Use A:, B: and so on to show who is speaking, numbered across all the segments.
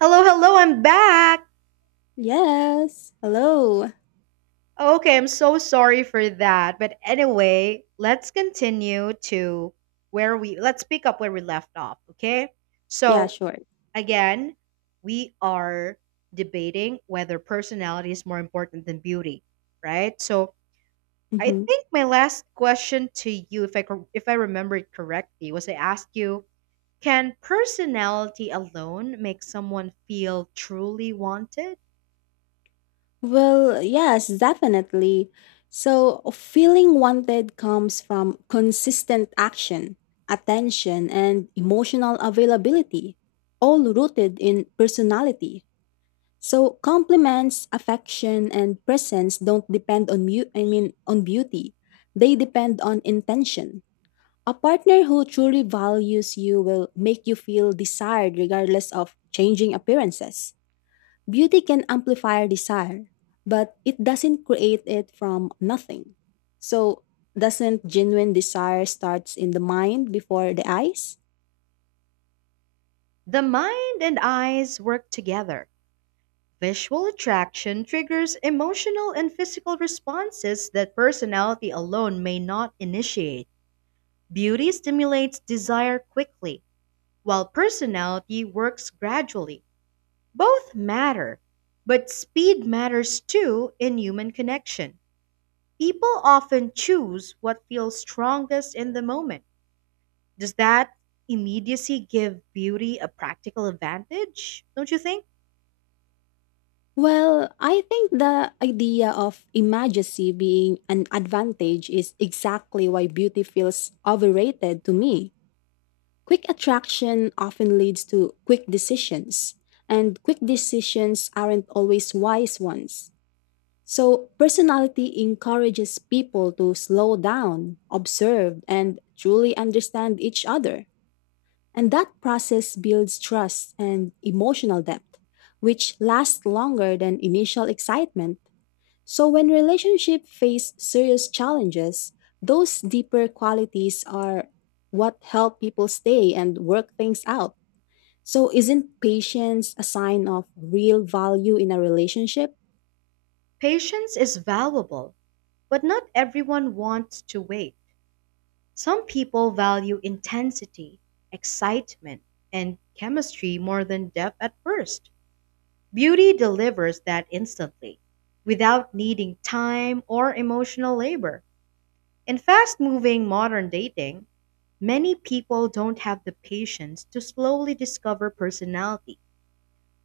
A: Hello, hello, I'm back.
B: Yes. Hello.
A: Oh, okay, I'm so sorry for that. But anyway, let's pick up where we left off, okay?
B: Yeah,
A: So,
B: sure.
A: again, we are debating whether personality is more important than beauty, right? So, I
B: hmm
A: think my last question to you, if I remember it correctly, was I asked you, can personality alone make someone feel truly wanted?
B: Well, yes, definitely. So, feeling wanted comes from consistent action, attention, and emotional availability, all rooted in personality. So, compliments, affection, and presence don't depend on on beauty. They depend on intention. A partner who truly values you will make you feel desired regardless of changing appearances. Beauty can amplify desire, but it doesn't create it from nothing. So, doesn't genuine desire starts in the mind before the eyes?
A: The mind and eyes work together. Visual attraction triggers emotional and physical responses that personality alone may not initiate. Beauty stimulates desire quickly, while personality works gradually. Both matter, but speed matters too in human connection. People often choose what feels strongest in the moment. Does that immediacy give beauty a practical advantage? Don't you think?
B: Well, I think the idea of imagecy being an advantage is exactly why beauty feels overrated to me. Quick attraction often leads to quick decisions, and quick decisions aren't always wise ones. So, personality encourages people to slow down, observe, and truly understand each other. And that process builds trust and emotional depth, which lasts longer than initial excitement. So when relationships face serious challenges, those deeper qualities are what help people stay and work things out. So isn't patience a sign of real value in a relationship?
A: Patience is valuable, but not everyone wants to wait. Some people value intensity, excitement, and chemistry more than depth at first. Beauty delivers that instantly, without needing time or emotional labor. In fast moving modern dating, many people don't have the patience to slowly discover personality.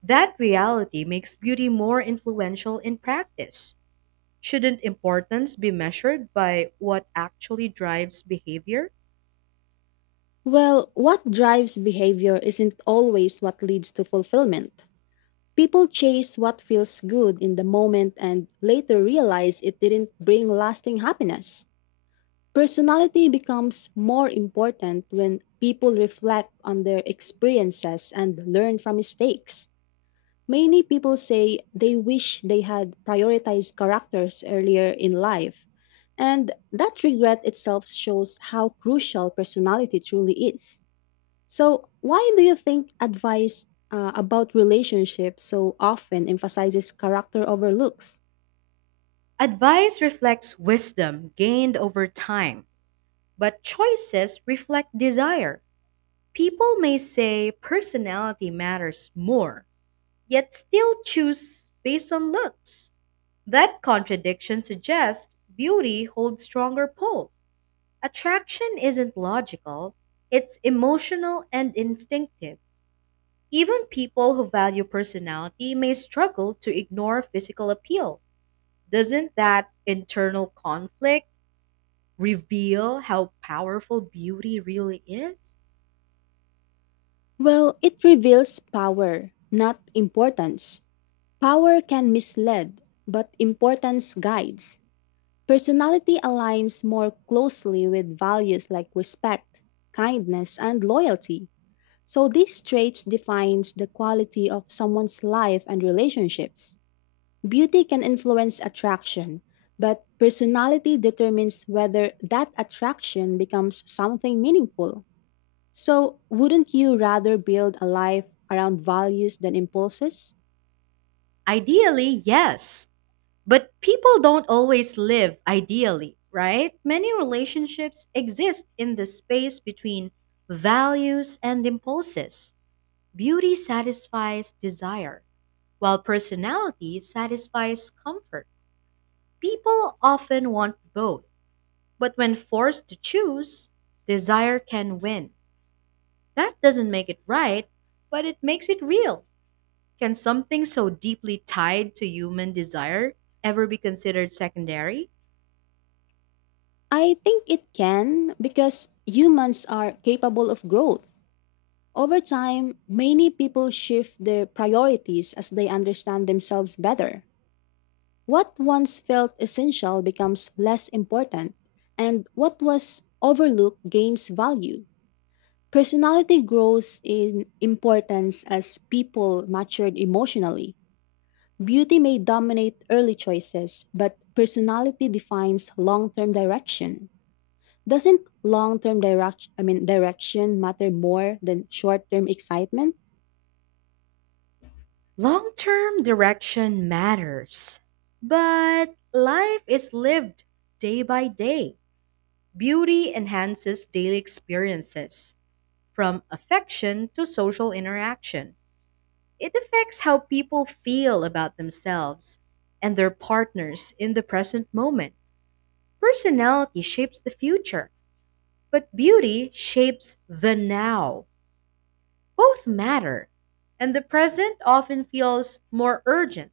A: That reality makes beauty more influential in practice. Shouldn't importance be measured by what actually drives behavior?
B: Well, what drives behavior isn't always what leads to fulfillment. People chase what feels good in the moment and later realize it didn't bring lasting happiness. Personality becomes more important when people reflect on their experiences and learn from mistakes. Many people say they wish they had prioritized characters earlier in life, and that regret itself shows how crucial personality truly is. So, why do you think advice about relationships so often emphasizes character overlooks?
A: Advice reflects wisdom gained over time, but choices reflect desire. People may say personality matters more, yet still choose based on looks. That contradiction suggests beauty holds stronger pull. Attraction isn't logical, it's emotional and instinctive. Even people who value personality may struggle to ignore physical appeal. Doesn't that internal conflict reveal how powerful beauty really is?
B: Well, it reveals power, not importance. Power can mislead, but importance guides. Personality aligns more closely with values like respect, kindness, and loyalty. So these traits defines the quality of someone's life and relationships. Beauty can influence attraction, but personality determines whether that attraction becomes something meaningful. So, wouldn't you rather build a life around values than impulses?
A: Ideally, yes. But people don't always live ideally, right? Many relationships exist in the space between values and impulses. Beauty satisfies desire, while personality satisfies comfort. People often want both, but when forced to choose, desire can win. That doesn't make it right, but it makes it real. Can something so deeply tied to human desire ever be considered secondary?
B: I think it can because humans are capable of growth. Over time, many people shift their priorities as they understand themselves better. What once felt essential becomes less important, and what was overlooked gains value. Personality grows in importance as people matured emotionally. Beauty may dominate early choices, but personality defines long term direction. Doesn't long-term direction I mean direction matter more than short-term excitement?
A: Long term direction matters, but life is lived day by day. Beauty enhances daily experiences, from affection to social interaction. It affects how people feel about themselves and their partners in the present moment. Personality shapes the future, but beauty shapes the now. Both matter, and the present often feels more urgent.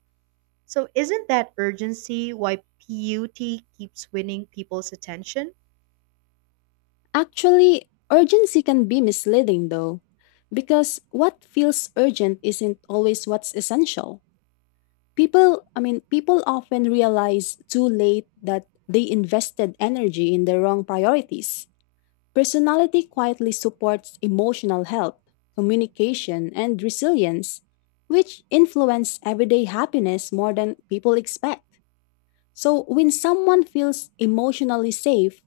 A: So, isn't that urgency why beauty keeps winning people's attention?
B: Actually, urgency can be misleading though, because what feels urgent isn't always what's essential. People often realize too late that they invested energy in the wrong priorities. Personality quietly supports emotional health, communication, and resilience, which influence everyday happiness more than people expect. So, when someone feels emotionally safe,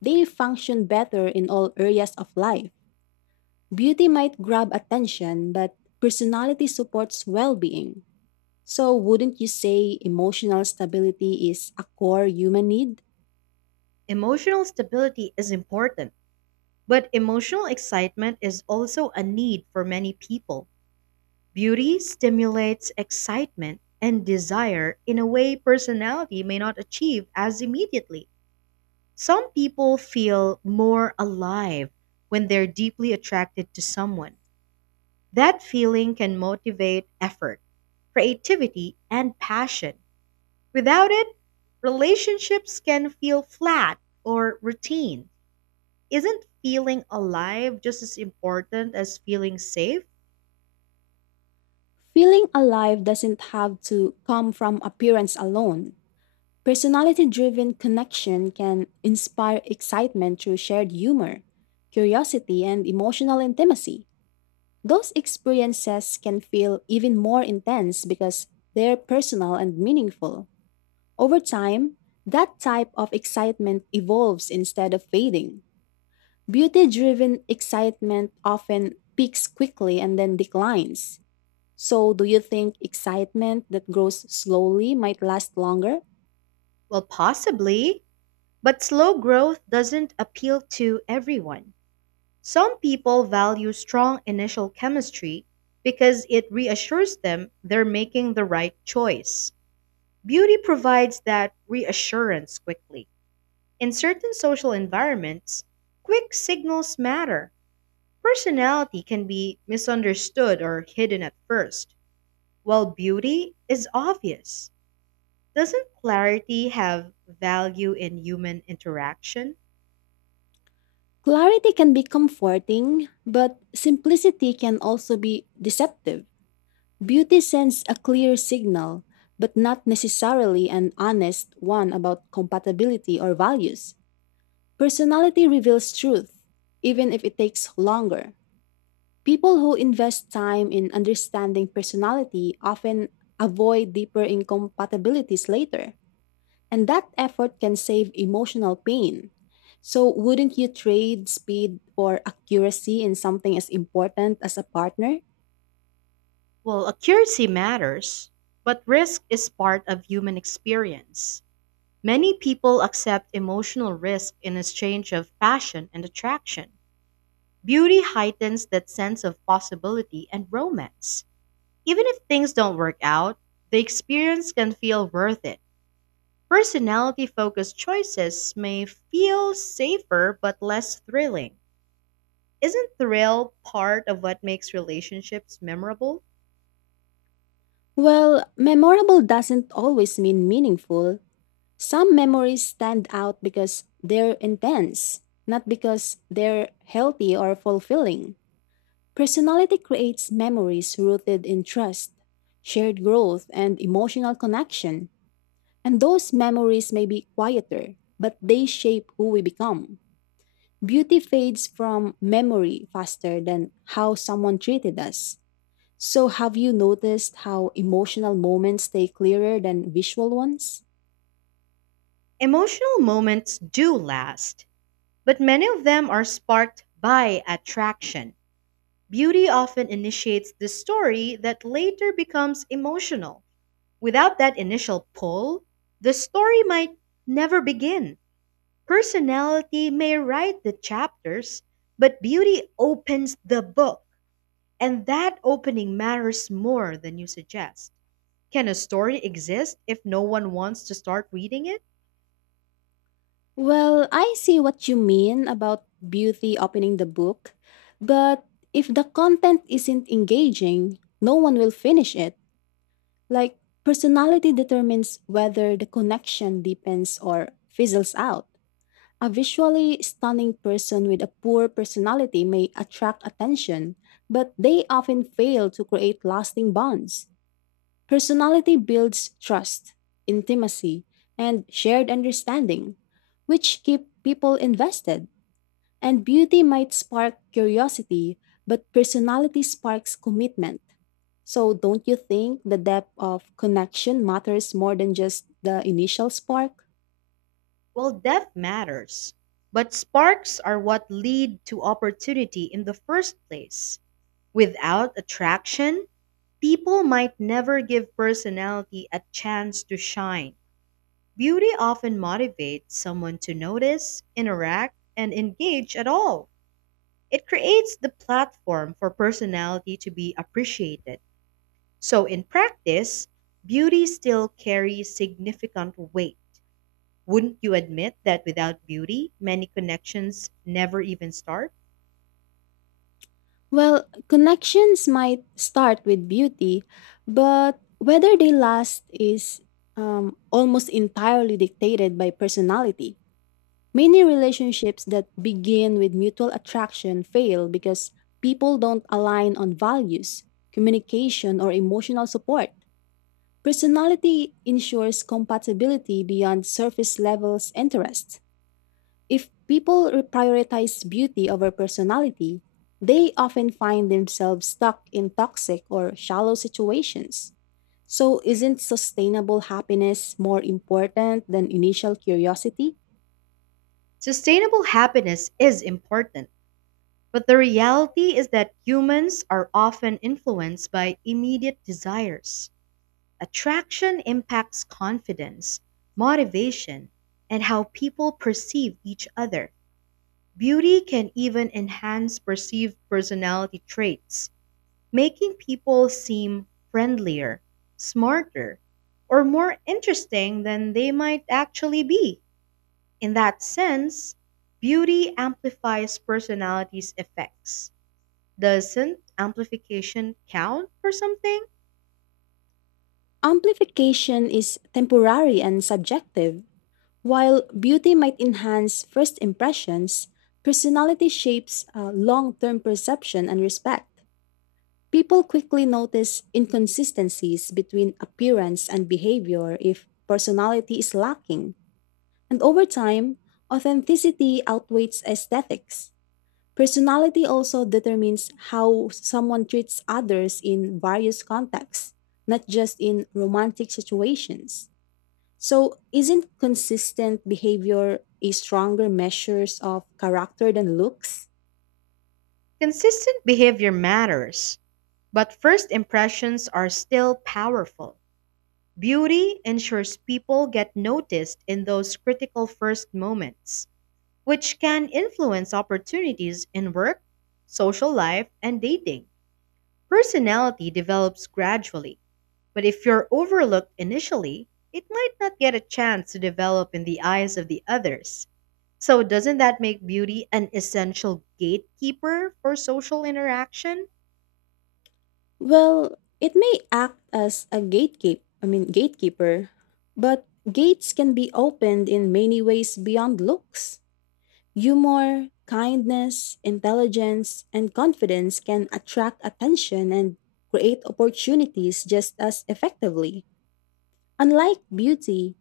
B: they'll function better in all areas of life. Beauty might grab attention, but personality supports well being. So, wouldn't you say emotional stability is a core human need?
A: Emotional stability is important, but emotional excitement is also a need for many people. Beauty stimulates excitement and desire in a way personality may not achieve as immediately. Some people feel more alive when they're deeply attracted to someone. That feeling can motivate effort, creativity, and passion. Without it, relationships can feel flat or routine. Isn't feeling alive just as important as feeling safe?
B: Feeling alive doesn't have to come from appearance alone. Personality driven connection can inspire excitement through shared humor, curiosity, and emotional intimacy. Those experiences can feel even more intense because they're personal and meaningful. Over time, that type of excitement evolves instead of fading. Beauty driven excitement often peaks quickly and then declines. So, do you think excitement that grows slowly might last longer?
A: Well, possibly. But slow growth doesn't appeal to everyone. Some people value strong initial chemistry because it reassures them they're making the right choice. Beauty provides that reassurance quickly. In certain social environments, quick signals matter. Personality can be misunderstood or hidden at first, while beauty is obvious. Doesn't clarity have value in human interaction?
B: Clarity can be comforting, but simplicity can also be deceptive. Beauty sends a clear signal, but not necessarily an honest one about compatibility or values. Personality reveals truth, even if it takes longer. People who invest time in understanding personality often avoid deeper incompatibilities later, and that effort can save emotional pain. So, wouldn't you trade speed for accuracy in something as important as a partner?
A: Well, accuracy matters, but risk is part of human experience. Many people accept emotional risk in exchange of passion and attraction. Beauty heightens that sense of possibility and romance. Even if things don't work out, the experience can feel worth it. Personality focused choices may feel safer but less thrilling. Isn't thrill part of what makes relationships memorable?
B: Well, memorable doesn't always mean meaningful. Some memories stand out because they're intense, not because they're healthy or fulfilling. Personality creates memories rooted in trust, shared growth, and emotional connection. And those memories may be quieter, but they shape who we become. Beauty fades from memory faster than how someone treated us. So, have you noticed how emotional moments stay clearer than visual ones?
A: Emotional moments do last, but many of them are sparked by attraction. Beauty often initiates the story that later becomes emotional. Without that initial pull, the story might never begin. Personality may write the chapters, but beauty opens the book, and that opening matters more than you suggest. Can a story exist if no one wants to start reading it?
B: Well, I see what you mean about beauty opening the book, but if the content isn't engaging, no one will finish it. Like, personality determines whether the connection deepens or fizzles out. A visually stunning person with a poor personality may attract attention, but they often fail to create lasting bonds. Personality builds trust, intimacy, and shared understanding, which keep people invested. And beauty might spark curiosity, but personality sparks commitment. So, don't you think the depth of connection matters more than just the initial spark?
A: Well, depth matters, but sparks are what lead to opportunity in the first place. Without attraction, people might never give personality a chance to shine. Beauty often motivates someone to notice, interact, and engage at all. It creates the platform for personality to be appreciated. So, in practice, beauty still carries significant weight. Wouldn't you admit that without beauty, many connections never even start?
B: Well, connections might start with beauty, but whether they last is almost entirely dictated by personality. Many relationships that begin with mutual attraction fail because people don't align on values, communication, or emotional support. Personality ensures compatibility beyond surface levels interests. If people prioritize beauty over personality, they often find themselves stuck in toxic or shallow situations. So, isn't sustainable happiness more important than initial curiosity?
A: Sustainable happiness is important, but the reality is that humans are often influenced by immediate desires. Attraction impacts confidence, motivation, and how people perceive each other. Beauty can even enhance perceived personality traits, making people seem friendlier, smarter, or more interesting than they might actually be. In that sense, beauty amplifies personality's effects. Doesn't amplification count for something?
B: Amplification is temporary and subjective. While beauty might enhance first impressions, personality shapes long term perception and respect. People quickly notice inconsistencies between appearance and behavior if personality is lacking. And over time, authenticity outweighs aesthetics. Personality also determines how someone treats others in various contexts, not just in romantic situations. So, isn't consistent behavior a stronger measure of character than looks?
A: Consistent behavior matters, but first impressions are still powerful. Beauty ensures people get noticed in those critical first moments, which can influence opportunities in work, social life, and dating. Personality develops gradually, but if you're overlooked initially, it might not get a chance to develop in the eyes of the others. So, doesn't that make beauty an essential gatekeeper for social interaction?
B: Well, it may act as a gatekeeper, but gates can be opened in many ways beyond looks. Humor, kindness, intelligence, and confidence can attract attention and create opportunities just as effectively. Unlike beauty,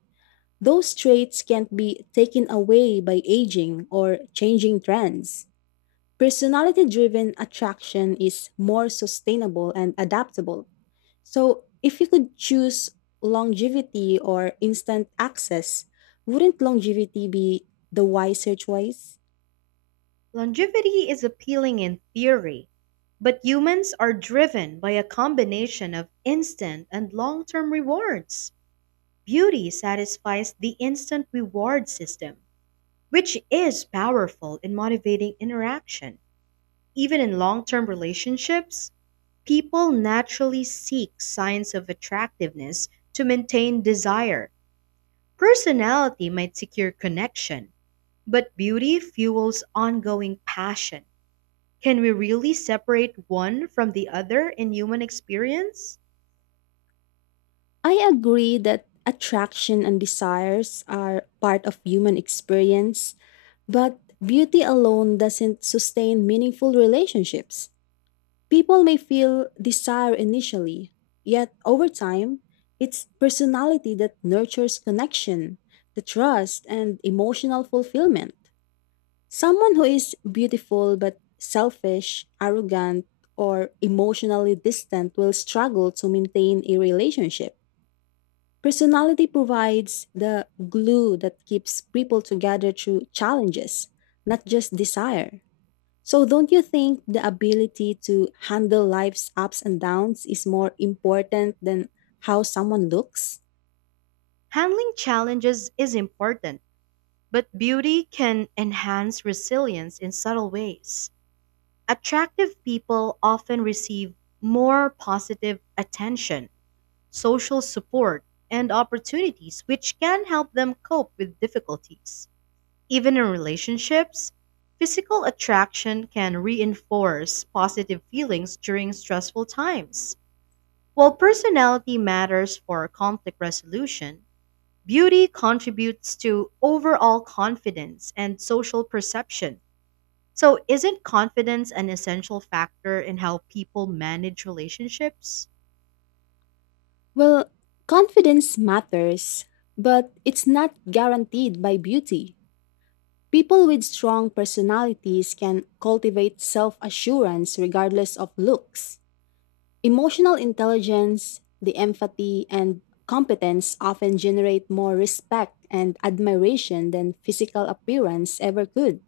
B: those traits can't be taken away by aging or changing trends. Personality driven attraction is more sustainable and adaptable. So, if you could choose longevity or instant access, wouldn't longevity be the wiser choice?
A: Longevity is appealing in theory, but humans are driven by a combination of instant and long term rewards. Beauty satisfies the instant reward system, which is powerful in motivating interaction. Even in long term relationships, people naturally seek signs of attractiveness to maintain desire. Personality might secure connection, but beauty fuels ongoing passion. Can we really separate one from the other in human experience?
B: I agree that attraction and desires are part of human experience, but beauty alone doesn't sustain meaningful relationships. People may feel desire initially, yet over time, it's personality that nurtures connection, the trust, and emotional fulfillment. Someone who is beautiful but selfish, arrogant, or emotionally distant will struggle to maintain a relationship. Personality provides the glue that keeps people together through challenges, not just desire. So, don't you think the ability to handle life's ups and downs is more important than how someone looks?
A: Handling challenges is important, but beauty can enhance resilience in subtle ways. Attractive people often receive more positive attention, social support, and opportunities which can help them cope with difficulties. Even in relationships, physical attraction can reinforce positive feelings during stressful times. While personality matters for conflict resolution, beauty contributes to overall confidence and social perception. So, isn't confidence an essential factor in how people manage relationships?
B: Well, confidence matters, but it's not guaranteed by beauty. People with strong personalities can cultivate self assurance regardless of looks. Emotional intelligence, the empathy, and competence often generate more respect and admiration than physical appearance ever could.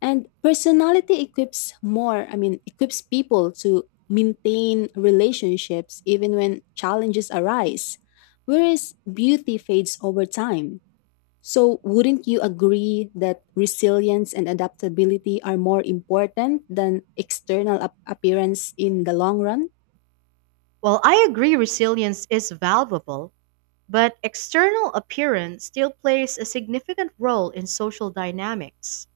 B: And personality equips more, I mean, equips people to maintain relationships even when challenges arise, whereas beauty fades over time. So, wouldn't you agree that resilience and adaptability are more important than external appearance in the long run?
A: Well, I agree resilience is valuable, but external appearance still plays a significant role in social dynamics.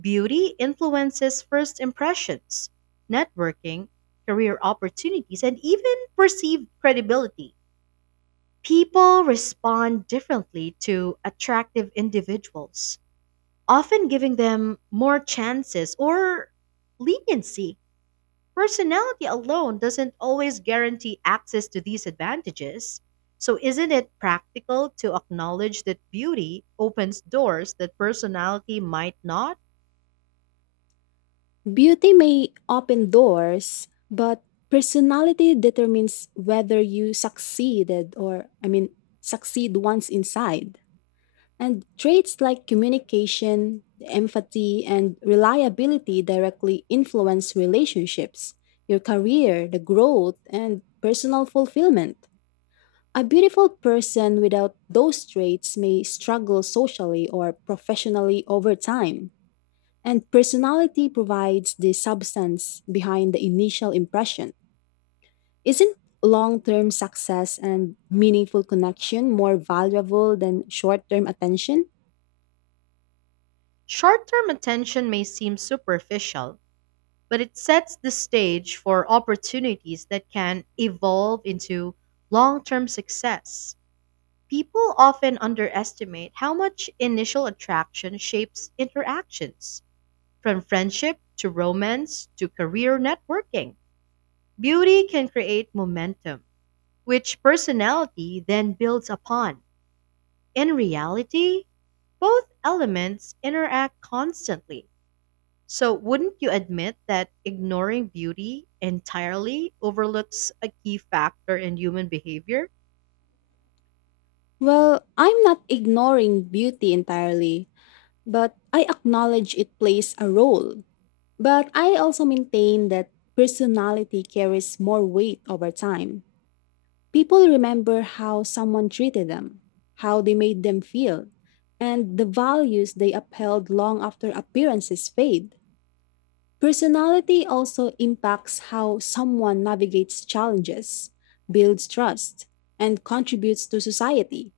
A: Beauty influences first impressions, networking, career opportunities, and even perceived credibility. People respond differently to attractive individuals, often giving them more chances or leniency. Personality alone doesn't always guarantee access to these advantages. So, isn't it practical to acknowledge that beauty opens doors that personality might not?
B: Beauty may open doors, but personality determines whether you succeeded or, I mean, succeed once inside. And traits like communication, empathy, and reliability directly influence relationships, your career, the growth, and personal fulfillment. A beautiful person without those traits may struggle socially or professionally over time. And personality provides the substance behind the initial impression. Isn't long term success and meaningful connection more valuable than short term attention?
A: Short term attention may seem superficial, but it sets the stage for opportunities that can evolve into long term success. People often underestimate how much initial attraction shapes interactions. From friendship to romance to career networking, beauty can create momentum, which personality then builds upon. In reality, both elements interact constantly. So, wouldn't you admit that ignoring beauty entirely overlooks a key factor in human behavior?
B: Well, I'm not ignoring beauty entirely, but I acknowledge it plays a role. But I also maintain that personality carries more weight over time. People remember how someone treated them, how they made them feel, and the values they upheld long after appearances fade. Personality also impacts how someone navigates challenges, builds trust, and contributes to society.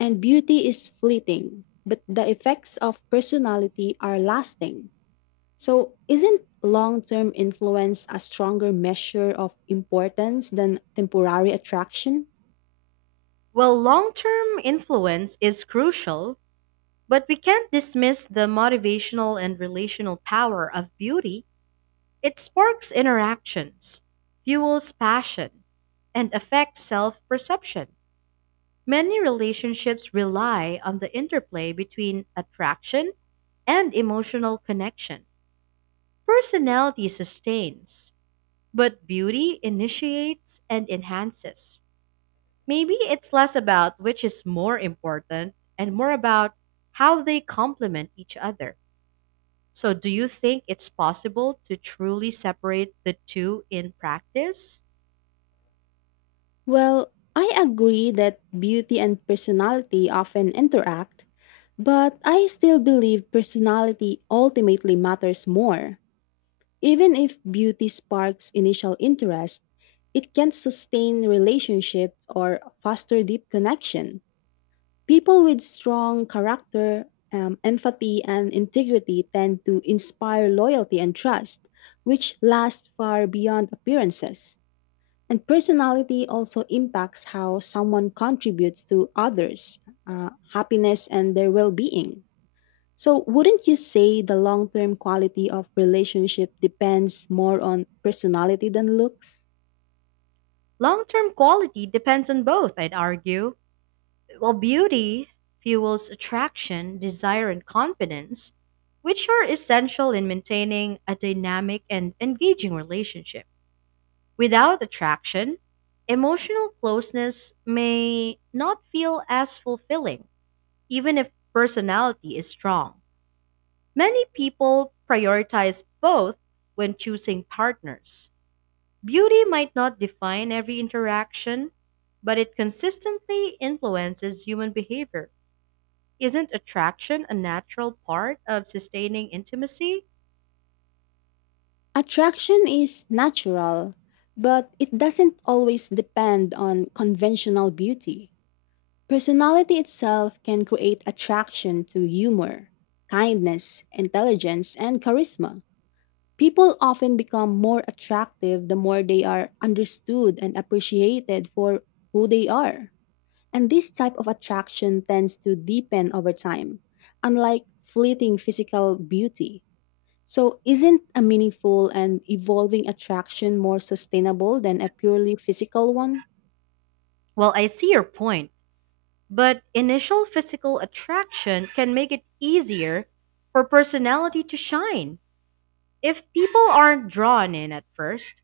B: And beauty is fleeting, but the effects of personality are lasting. So, isn't long term influence a stronger measure of importance than temporary attraction?
A: Well, long term influence is crucial, but we can't dismiss the motivational and relational power of beauty. It sparks interactions, fuels passion, and affects self perception. Many relationships rely on the interplay between attraction and emotional connection. Personality sustains, but beauty initiates and enhances. Maybe it's less about which is more important and more about how they complement each other. So, do you think it's possible to truly separate the two in practice?
B: Well, I agree that beauty and personality often interact, but I still believe personality ultimately matters more. Even if beauty sparks initial interest, it can not sustain relationship or foster deep connection. People with strong character, empathy, and integrity tend to inspire loyalty and trust, which lasts far beyond appearances. And personality also impacts how someone contributes to others' happiness and their well being. So, wouldn't you say the long term quality of relationship depends more on personality than looks?
A: Long term quality depends on both, I'd argue. While beauty fuels attraction, desire, and confidence, which are essential in maintaining a dynamic and engaging relationship. Without attraction, emotional closeness may not feel as fulfilling, even if personality is strong. Many people prioritize both when choosing partners. Beauty might not define every interaction, but it consistently influences human behavior. Isn't attraction a natural part of sustaining intimacy?
B: Attraction is natural, but it doesn't always depend on conventional beauty. Personality itself can create attraction to humor, kindness, intelligence, and charisma. People often become more attractive the more they are understood and appreciated for who they are. And this type of attraction tends to deepen over time, unlike fleeting physical beauty. So, isn't a meaningful and evolving attraction more sustainable than a purely physical one?
A: Well, I see your point, but initial physical attraction can make it easier for personality to shine. If people aren't drawn in at first,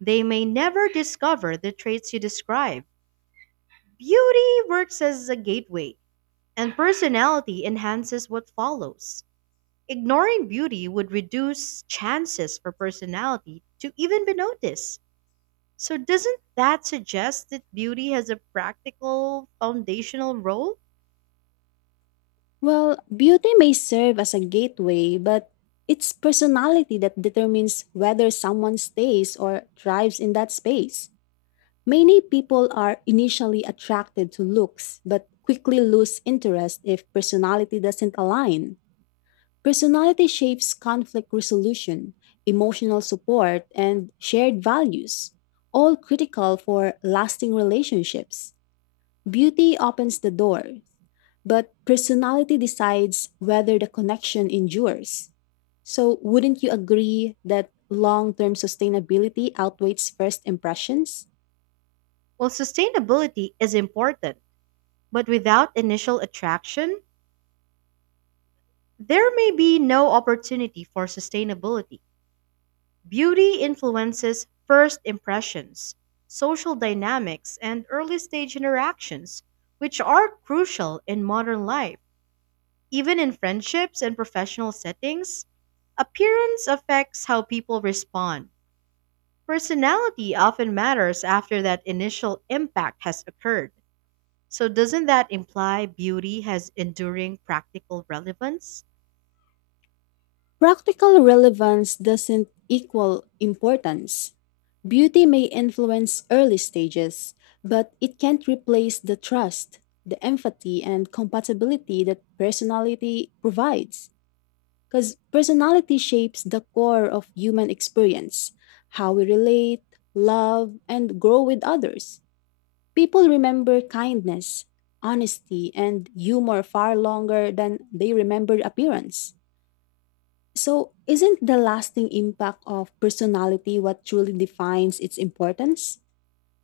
A: they may never discover the traits you describe. Beauty works as a gateway, and personality enhances what follows. Ignoring beauty would reduce chances for personality to even be noticed. So, doesn't that suggest that beauty has a practical, foundational role?
B: Well, beauty may serve as a gateway, but it's personality that determines whether someone stays or thrives in that space. Many people are initially attracted to looks, but quickly lose interest if personality doesn't align. Personality shapes conflict resolution, emotional support, and shared values, all critical for lasting relationships. Beauty opens the door, but personality decides whether the connection endures. So, wouldn't you agree that long term sustainability outweighs first impressions?
A: Well, sustainability is important, but without initial attraction, there may be no opportunity for sustainability. Beauty influences first impressions, social dynamics, and early stage interactions, which are crucial in modern life. Even in friendships and professional settings, appearance affects how people respond. Personality often matters after that initial impact has occurred. So, doesn't that imply beauty has enduring practical relevance?
B: Practical relevance doesn't equal importance. Beauty may influence early stages, but it can't replace the trust, the empathy, and compatibility that personality provides. Because personality shapes the core of human experience how we relate, love, and grow with others. People remember kindness, honesty, and humor far longer than they remember appearance. So, isn't the lasting impact of personality what truly defines its importance?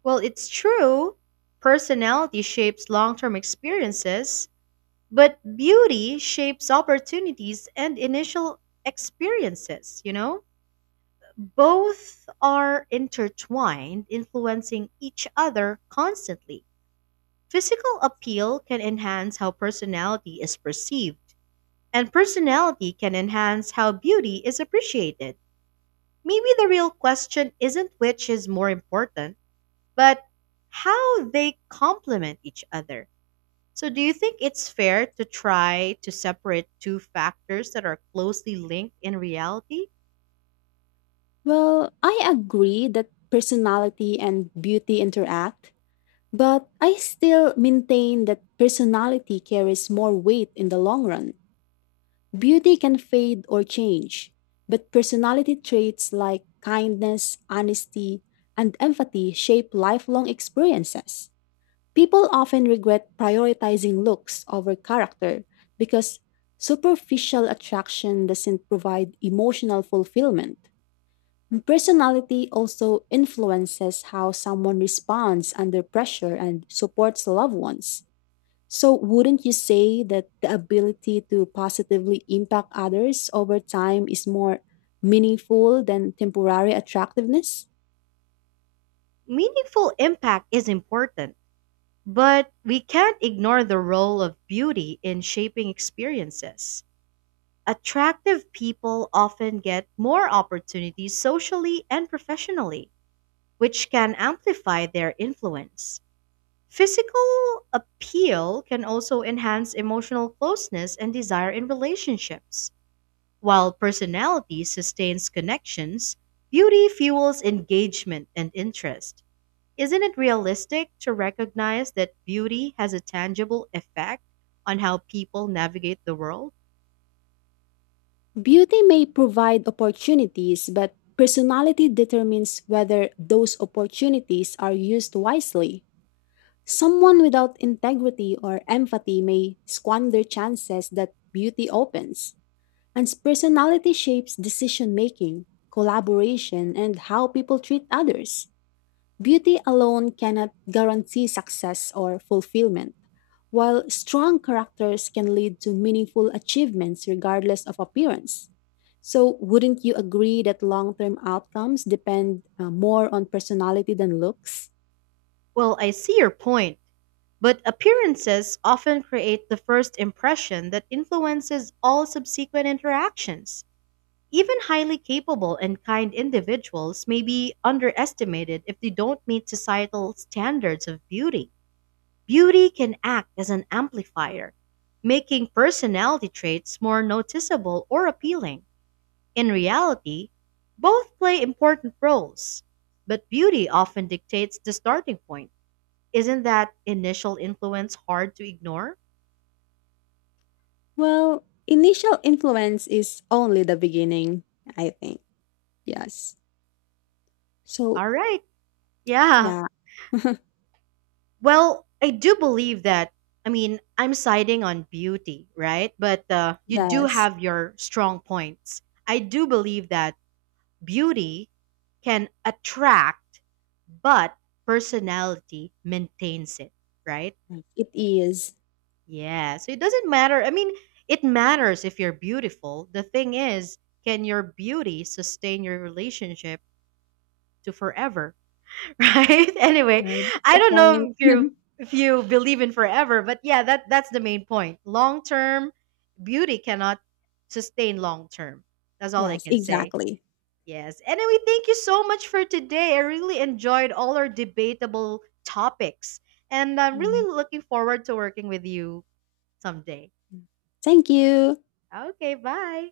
A: Well, it's true. Personality shapes long term experiences, but beauty shapes opportunities and initial experiences, you know? Both are intertwined, influencing each other constantly. Physical appeal can enhance how personality is perceived, and personality can enhance how beauty is appreciated. Maybe the real question isn't which is more important, but how they complement each other. So, do you think it's fair to try to separate two factors that are closely linked in reality?
B: Well, I agree that personality and beauty interact, but I still maintain that personality carries more weight in the long run. Beauty can fade or change, but personality traits like kindness, honesty, and empathy shape lifelong experiences. People often regret prioritizing looks over character because superficial attraction doesn't provide emotional fulfillment. Personality also influences how someone responds under pressure and supports loved ones. So, wouldn't you say that the ability to positively impact others over time is more meaningful than temporary attractiveness?
A: Meaningful impact is important, but we can't ignore the role of beauty in shaping experiences. Attractive people often get more opportunities socially and professionally, which can amplify their influence. Physical appeal can also enhance emotional closeness and desire in relationships. While personality sustains connections, beauty fuels engagement and interest. Isn't it realistic to recognize that beauty has a tangible effect on how people navigate the world?
B: Beauty may provide opportunities, but personality determines whether those opportunities are used wisely. Someone without integrity or empathy may squander chances that beauty opens. And personality shapes decision making, collaboration, and how people treat others. Beauty alone cannot guarantee success or fulfillment, while strong characters can lead to meaningful achievements regardless of appearance. So, wouldn't you agree that long term outcomes depend more on personality than looks?
A: Well, I see your point, but appearances often create the first impression that influences all subsequent interactions. Even highly capable and kind individuals may be underestimated if they don't meet societal standards of beauty. Beauty can act as an amplifier, making personality traits more noticeable or appealing. In reality, both play important roles, but beauty often dictates the starting point. Isn't that initial influence hard to ignore?
B: Well, initial influence is only the beginning, I think. Yes. So,
A: All right. Yeah.
B: yeah.
A: Well, I do believe that. I mean, I'm siding on beauty, right? But you do
B: Yes,
A: have your strong points. I do believe that beauty can attract, but personality maintains it, right?
B: it is.
A: Yeah. So it doesn't matter. I mean, it matters if you're beautiful. The thing is, can your beauty sustain your relationship to forever, right? Anyway,
B: That's
A: I
B: the
A: don't
B: point.
A: know if you believe in forever, but yeah, that's the main point. Long term beauty cannot sustain long term. That's all I
B: Yes,
A: can say.
B: exactly.
A: Yes. Anyway, thank you so much for today. I really enjoyed all our debatable topics, and I'm
B: Yeah.
A: really looking forward to working with you someday.
B: Thank you.
A: Okay, bye.